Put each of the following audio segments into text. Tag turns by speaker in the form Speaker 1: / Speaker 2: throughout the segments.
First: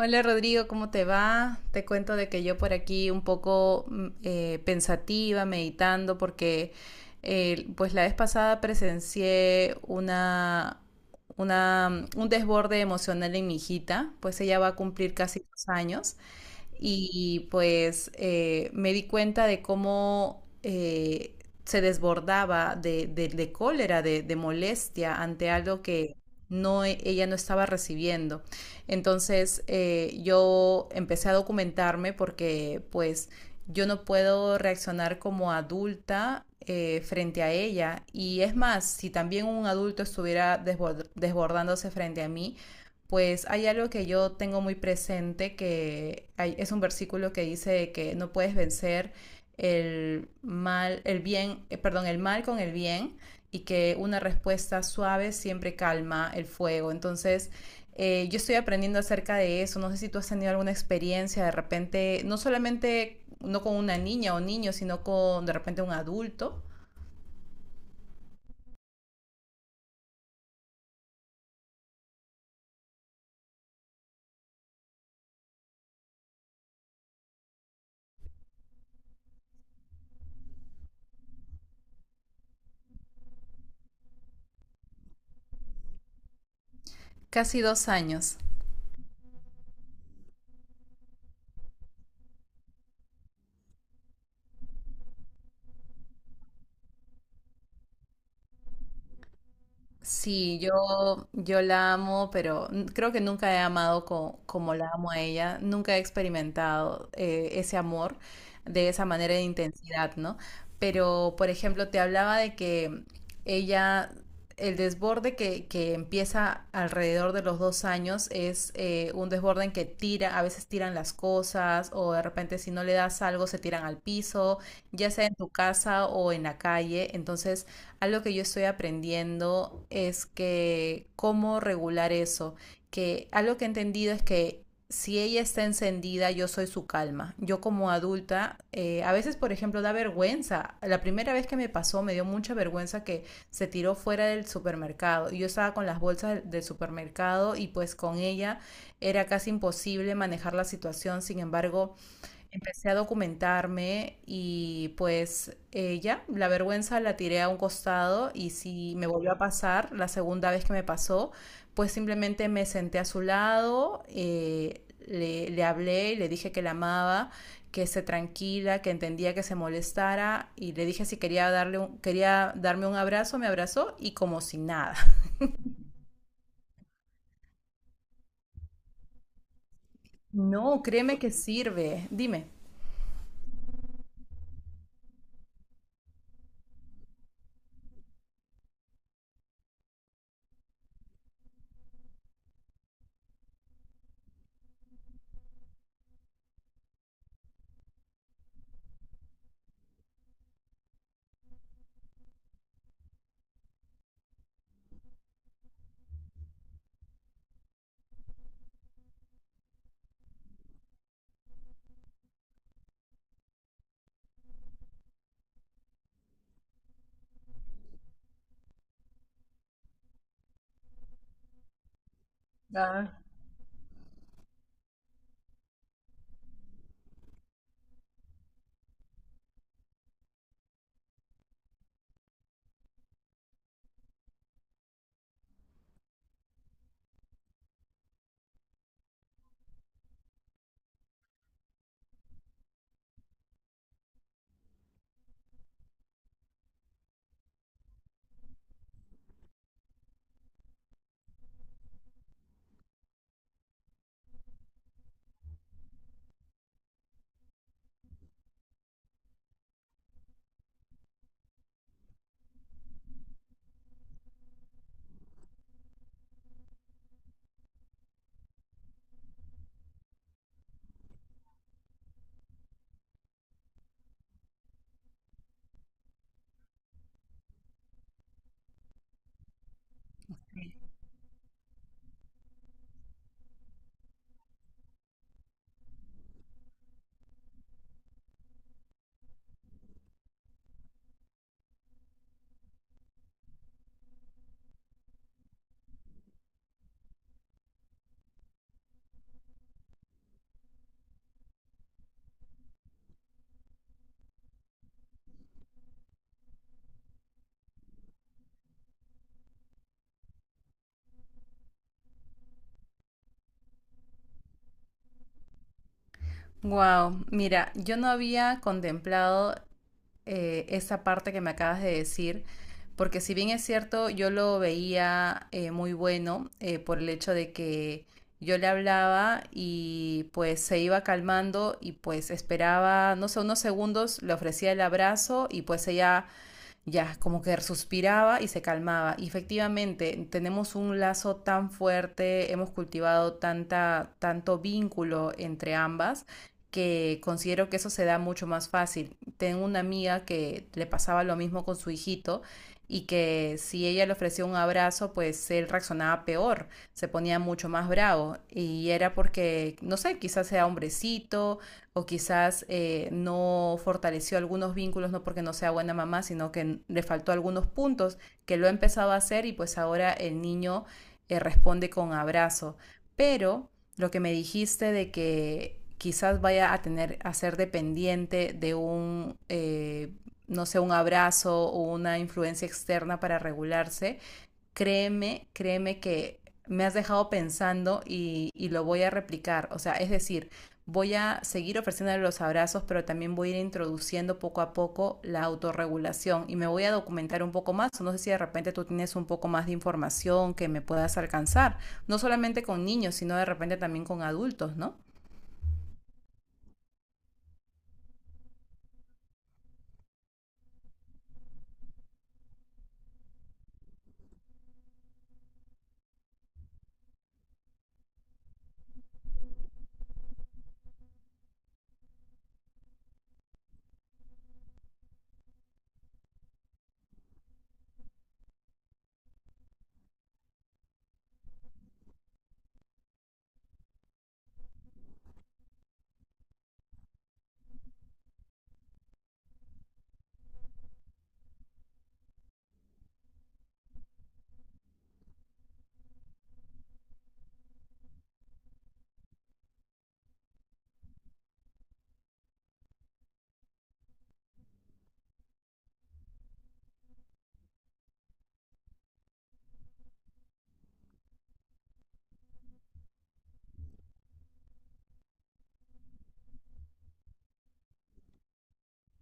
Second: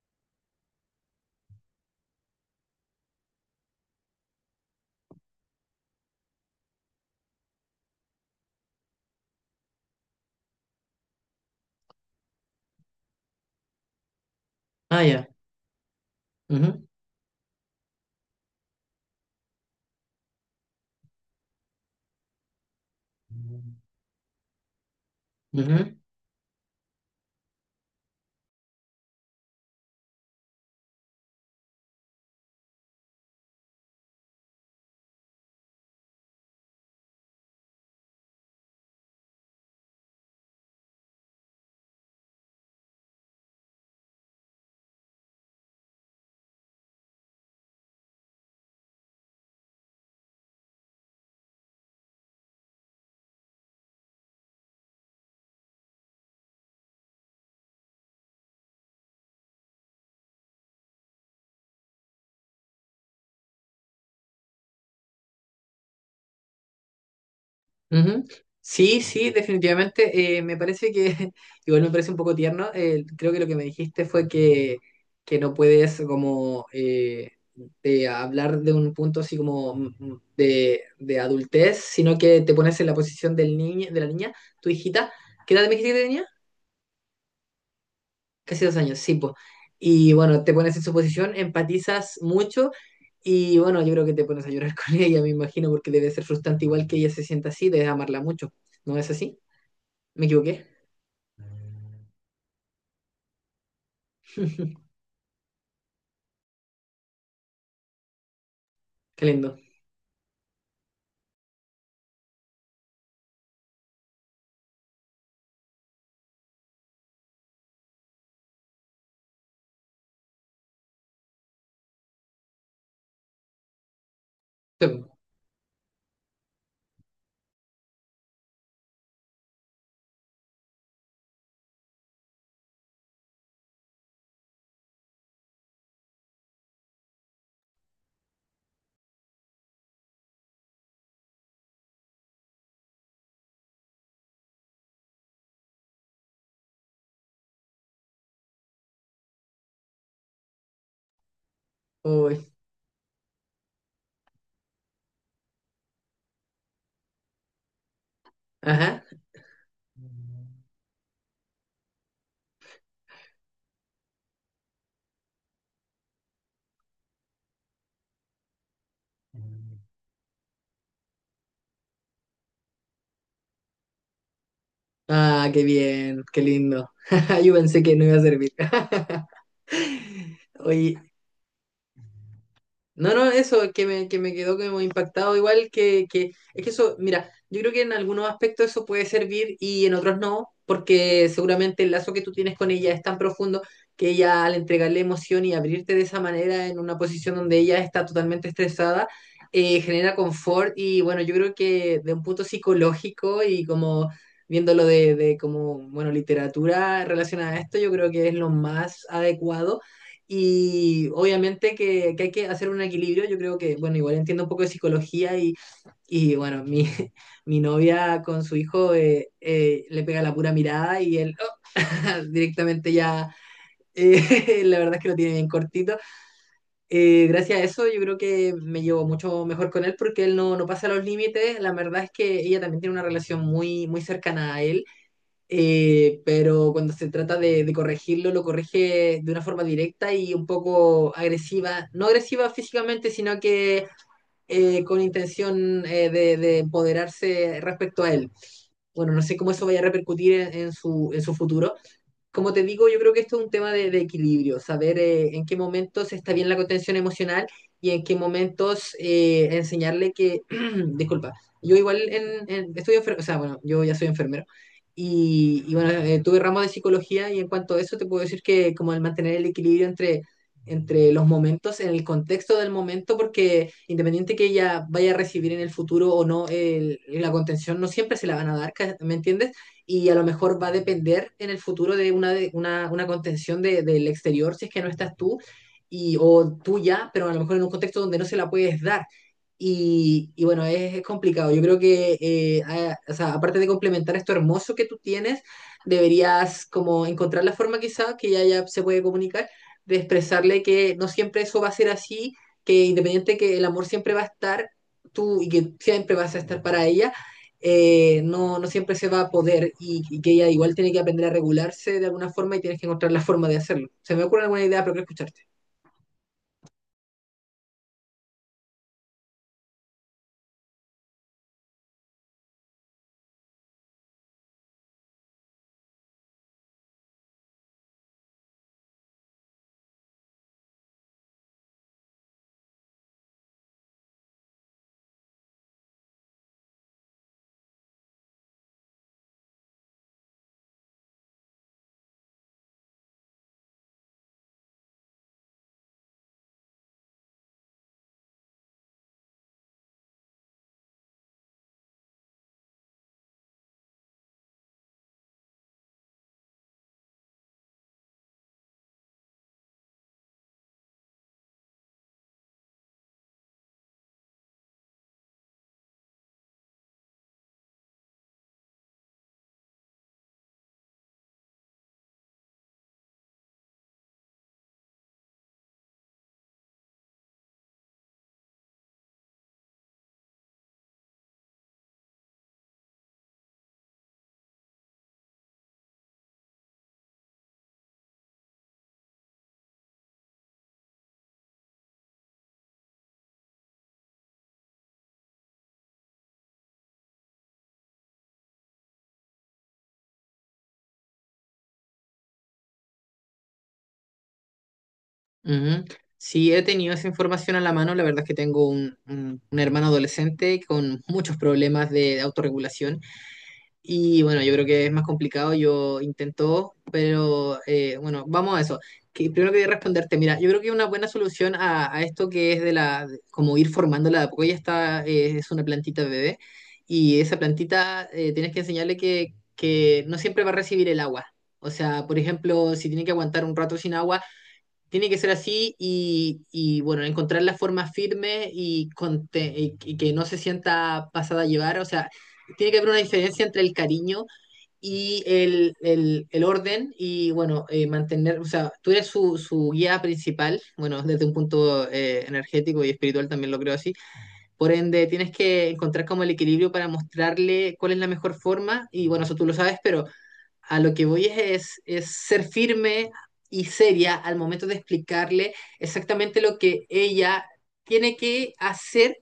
Speaker 1: Hola Rodrigo, ¿cómo te va? Te cuento de que yo por aquí un poco pensativa, meditando, porque pues la vez pasada presencié un desborde emocional en mi hijita, pues ella va a
Speaker 2: Ah,
Speaker 1: cumplir
Speaker 2: ya.
Speaker 1: casi 2 años
Speaker 2: Ujú.
Speaker 1: y pues me di cuenta de cómo se desbordaba de cólera, de molestia ante algo
Speaker 2: Ujú,
Speaker 1: que ella no estaba recibiendo. Entonces yo empecé a documentarme porque pues yo no puedo reaccionar como adulta frente a ella. Y es más, si también un adulto estuviera desbordándose frente a mí, pues hay algo que yo tengo muy presente, que es un versículo que dice que no puedes vencer el mal, el bien, perdón, el mal con el bien y que una respuesta suave siempre calma el fuego. Entonces, yo estoy aprendiendo acerca de eso. No sé si tú has tenido alguna experiencia de repente, no solamente no con una niña o niño, sino con de repente un adulto.
Speaker 2: ujú. Sí, sí, definitivamente. Me parece que, igual me parece un poco tierno. Creo que lo que me dijiste fue que no puedes como de hablar de un punto así como de adultez, sino que te pones en la posición del niño, de la niña, tu hijita. ¿Qué edad me dijiste que tenía?
Speaker 1: Casi 2 años.
Speaker 2: Casi dos años, sí, pues. Y bueno, te pones en su posición, empatizas mucho y bueno, yo creo que te pones a llorar con ella, me imagino, porque debe ser frustrante igual que ella se sienta así, debes amarla mucho. ¿No es así? ¿Me
Speaker 1: Sí,
Speaker 2: equivoqué?
Speaker 1: yo la amo, pero creo que nunca he amado como la amo a ella, nunca he experimentado ese amor de esa
Speaker 2: Qué
Speaker 1: manera de
Speaker 2: lindo.
Speaker 1: intensidad, ¿no? Pero, por ejemplo, te hablaba de que ella, el desborde que empieza alrededor de los 2 años es un desborde en que tira, a veces tiran las cosas o de repente si no le das algo se tiran al piso,
Speaker 2: Sí
Speaker 1: ya
Speaker 2: po.
Speaker 1: sea en tu casa o en la calle, entonces algo que yo estoy aprendiendo es que cómo regular eso, que algo que he entendido es que si ella está encendida, yo soy su calma. Yo como adulta, a veces, por ejemplo, da vergüenza. La primera vez que me pasó, me dio mucha vergüenza que se tiró fuera del supermercado. Yo estaba con las bolsas del supermercado y pues con ella era casi imposible manejar la situación. Sin embargo,
Speaker 2: Uy,
Speaker 1: empecé a documentarme y pues ya, la vergüenza la tiré a un costado y si
Speaker 2: ajá.
Speaker 1: me volvió a pasar, la segunda vez que me pasó, pues simplemente me senté a su lado, le hablé y le dije que la amaba, que se tranquila, que entendía que se molestara y le dije si quería quería darme un abrazo, me abrazó y como si nada.
Speaker 2: Ah, qué bien, qué lindo. Yo pensé que no iba a servir.
Speaker 1: No,
Speaker 2: Oye,
Speaker 1: créeme que sirve. Dime.
Speaker 2: no, no, eso que me quedó como impactado, igual que, es que eso, mira, yo creo que en algunos aspectos eso puede servir y en otros no, porque seguramente el lazo que tú tienes con ella es tan profundo que ella al entregarle emoción y abrirte de esa manera en una posición donde ella está totalmente estresada, genera confort y bueno, yo creo que de un punto psicológico y como viéndolo de, bueno, literatura relacionada a esto, yo creo que es lo más adecuado y obviamente que hay que hacer un equilibrio. Yo creo que, bueno, igual entiendo un poco de psicología y bueno, mi, mi novia con su hijo le pega la pura mirada y él directamente
Speaker 1: Ah,
Speaker 2: ya, la verdad es que lo tiene bien cortito. Gracias a eso yo creo que me llevo mucho mejor con él porque él no, no pasa los límites. La verdad es que ella también tiene una relación muy, muy cercana a él pero cuando se trata de corregirlo, lo corrige de una forma directa y un poco agresiva, no agresiva físicamente, sino que con intención de empoderarse respecto a él. Bueno, no sé cómo eso vaya a repercutir en su futuro, como te digo, yo creo que esto es un tema de equilibrio, saber en qué momentos está bien la contención emocional y en qué momentos enseñarle que, disculpa, yo igual o sea, bueno, yo ya soy enfermero y bueno, tuve ramos de psicología y en cuanto a eso te puedo decir que como el mantener el equilibrio entre los momentos, en el contexto del momento, porque independiente que ella vaya a recibir en el futuro o no, la contención no siempre se la van a dar, ¿me entiendes? Y a lo mejor va a depender en el futuro de una contención del exterior si es que no estás tú y, o tuya, pero a lo mejor en un contexto donde no se la puedes dar. Y bueno, es complicado. Yo creo que, o sea, aparte de complementar esto hermoso que tú tienes, deberías como encontrar la forma quizá que ya, ya se puede comunicar, de expresarle que no siempre eso va a ser así, que independiente que el amor siempre va a estar tú y que siempre vas a estar para ella no, no siempre se va a poder y que ella igual tiene que aprender a regularse de alguna forma y tienes que encontrar la forma de hacerlo. Se me ocurre alguna idea, pero quiero escucharte.
Speaker 1: wow, mira, yo no había contemplado esa parte que me acabas de decir, porque si bien es cierto, yo lo veía muy bueno por el hecho de que yo le hablaba y pues se iba calmando y pues esperaba, no sé, unos segundos, le ofrecía el abrazo y pues ella ya como que suspiraba y se calmaba. Y efectivamente, tenemos un lazo tan fuerte, hemos cultivado tanto vínculo entre ambas que considero que eso se da mucho más fácil. Tengo una amiga que le pasaba lo mismo con su hijito y que si ella le ofrecía un abrazo, pues él reaccionaba peor, se ponía mucho más bravo y era porque, no sé, quizás sea hombrecito o quizás no fortaleció algunos vínculos, no porque no sea buena mamá, sino que le faltó algunos puntos, que lo ha empezado a hacer y pues ahora el niño responde con abrazo. Pero lo que me dijiste de que quizás vaya a tener a ser dependiente de un no sé un abrazo o una influencia externa para regularse créeme que me has dejado pensando y lo voy a replicar. O sea, es decir, voy a seguir ofreciéndole los abrazos, pero también voy a ir introduciendo poco a poco la autorregulación y me voy a documentar un poco más. No sé si de repente tú tienes un poco más de información que me puedas alcanzar, no solamente con niños, sino de repente también con adultos, ¿no?
Speaker 2: Ujú. Sí, he tenido esa información a la mano. La verdad es que tengo un, un hermano adolescente con muchos problemas de autorregulación. Y bueno, yo creo que es más complicado, yo intento, pero bueno, vamos a eso. Que primero quería responderte, mira, yo creo que una buena solución a esto que es como ir formándola de a poco, ella está, es una plantita bebé, y esa plantita tienes que enseñarle que no siempre va a recibir el agua. O sea, por ejemplo, si tiene que aguantar un rato sin agua, tiene que ser así bueno, encontrar la forma firme y que no se sienta pasada a llevar. O sea, tiene que haber una diferencia entre el cariño y el orden y bueno, mantener, o sea, tú eres su, su guía principal, bueno, desde un punto energético y espiritual también lo creo así. Por ende, tienes que encontrar como el equilibrio para mostrarle cuál es la mejor forma y bueno, eso tú lo sabes, pero a lo que voy es ser firme y seria al momento de explicarle exactamente lo que ella tiene que hacer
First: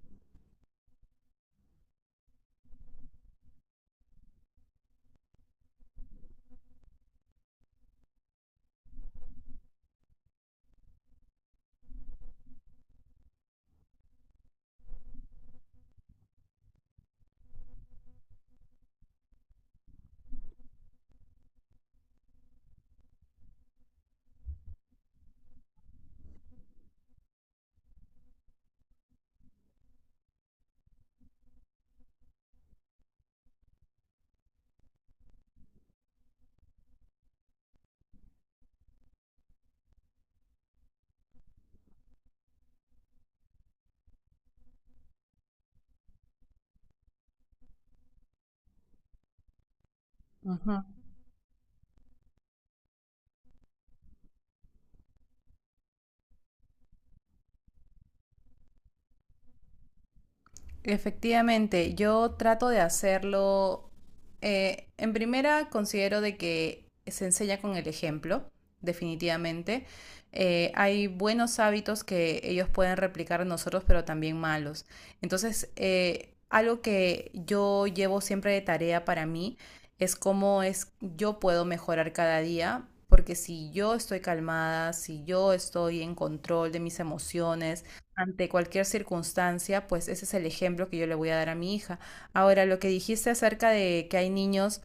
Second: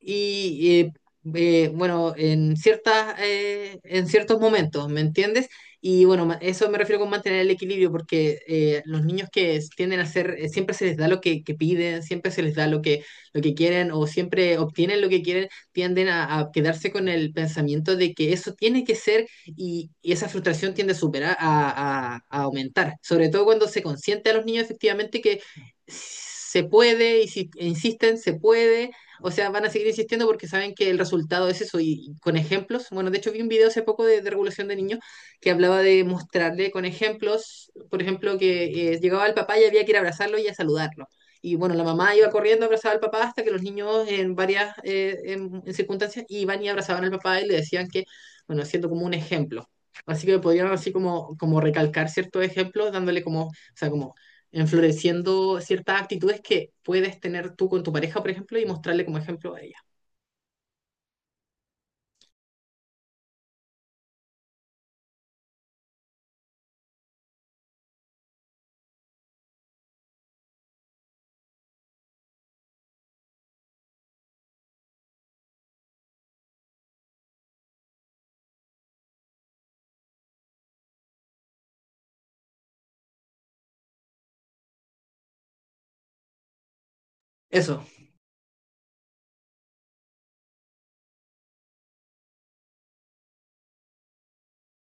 Speaker 2: y bueno, en ciertas, en ciertos momentos, ¿me entiendes? Y bueno, eso me refiero con mantener el equilibrio, porque los niños que tienden a ser, siempre se les da lo que piden, siempre se les da lo que quieren o siempre obtienen lo que quieren, tienden a quedarse con el pensamiento de que eso tiene que ser y esa frustración tiende a superar, a aumentar, sobre todo cuando se consiente a los niños efectivamente que se puede y si insisten, se puede, o sea, van a seguir insistiendo porque saben que el resultado es eso. Y con ejemplos, bueno, de hecho vi un video hace poco de regulación de niños que hablaba de mostrarle con ejemplos, por ejemplo, que llegaba el papá y había que ir a abrazarlo y a saludarlo. Y bueno, la mamá iba corriendo a abrazar al papá hasta que los niños en varias en circunstancias iban y abrazaban al papá y le decían que, bueno, haciendo como un ejemplo. Así que podían
Speaker 1: Ujú.
Speaker 2: así como, como recalcar ciertos ejemplos, dándole como, o sea, como enfloreciendo ciertas actitudes que puedes tener tú con tu pareja, por ejemplo, y mostrarle como ejemplo a ella.
Speaker 1: Efectivamente, yo trato de hacerlo. En primera, considero de que se enseña con el ejemplo, definitivamente. Hay buenos hábitos que ellos pueden replicar en nosotros, pero también malos. Entonces, algo que yo llevo siempre de tarea para mí es cómo es yo puedo mejorar cada día, porque si yo estoy calmada, si yo estoy en control de mis
Speaker 2: Eso,
Speaker 1: emociones, ante cualquier circunstancia, pues ese es el ejemplo que yo le voy a dar a mi hija. Ahora, lo que dijiste acerca de que hay niños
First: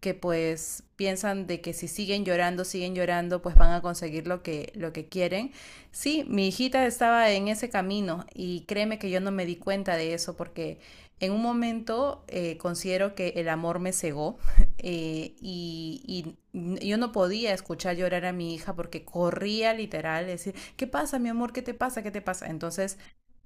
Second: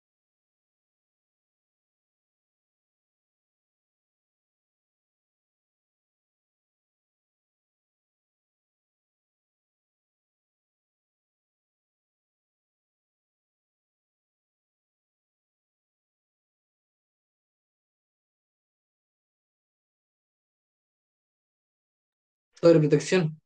Speaker 1: que pues piensan de que si siguen llorando, siguen llorando, pues van a conseguir lo que, quieren. Sí, mi hijita estaba en ese camino y créeme que yo no me di cuenta de eso porque en un momento considero que el amor me cegó y yo no podía escuchar llorar a mi hija porque corría literal, es ¿qué pasa, mi amor? ¿Qué te pasa? ¿Qué te pasa?
Speaker 2: sobre
Speaker 1: Entonces,
Speaker 2: protección.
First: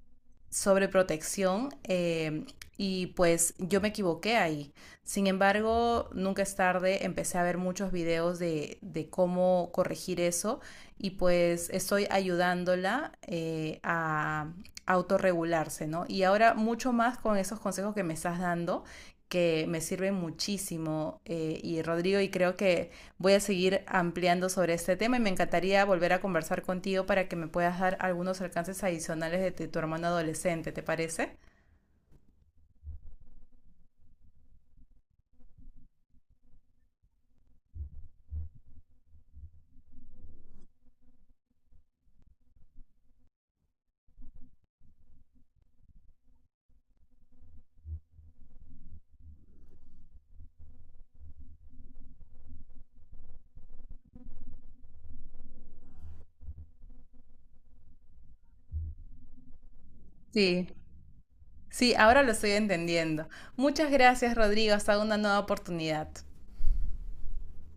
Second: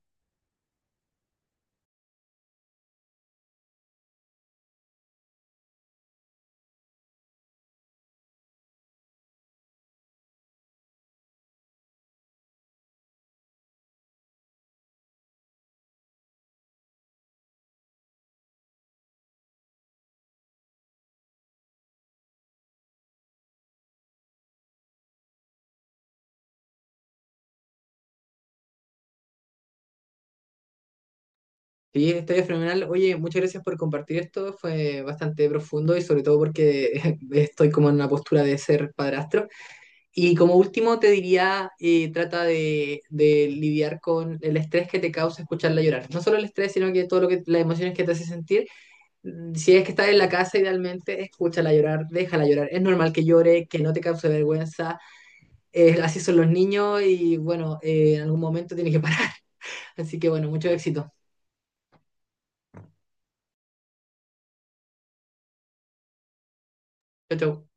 Speaker 1: sobreprotección y pues yo me equivoqué ahí. Sin embargo, nunca es tarde, empecé a ver muchos videos de cómo corregir eso y pues estoy ayudándola a autorregularse, ¿no? Y ahora mucho más con esos consejos que me estás dando que me sirven muchísimo y Rodrigo y creo que voy a seguir ampliando sobre este tema y me encantaría volver a conversar contigo para que me puedas dar algunos alcances adicionales de tu hermano adolescente, ¿te parece?
Speaker 2: Sí, está fenomenal. Oye, muchas gracias por compartir esto. Fue bastante profundo y sobre todo porque estoy como en una postura de ser padrastro. Y como último te diría, trata de lidiar con el estrés que te causa escucharla llorar. No solo el estrés, sino que todo lo que las emociones que te hace sentir. Si es que estás en la casa, idealmente escúchala llorar, déjala llorar. Es normal que llore, que no te cause vergüenza así son los niños y bueno, en algún momento tiene que parar. Así que bueno, mucho
Speaker 1: Sí,
Speaker 2: éxito.
Speaker 1: sí, ahora lo estoy entendiendo. Muchas gracias, Rodrigo. Hasta una nueva oportunidad.
Speaker 2: Chau, chau.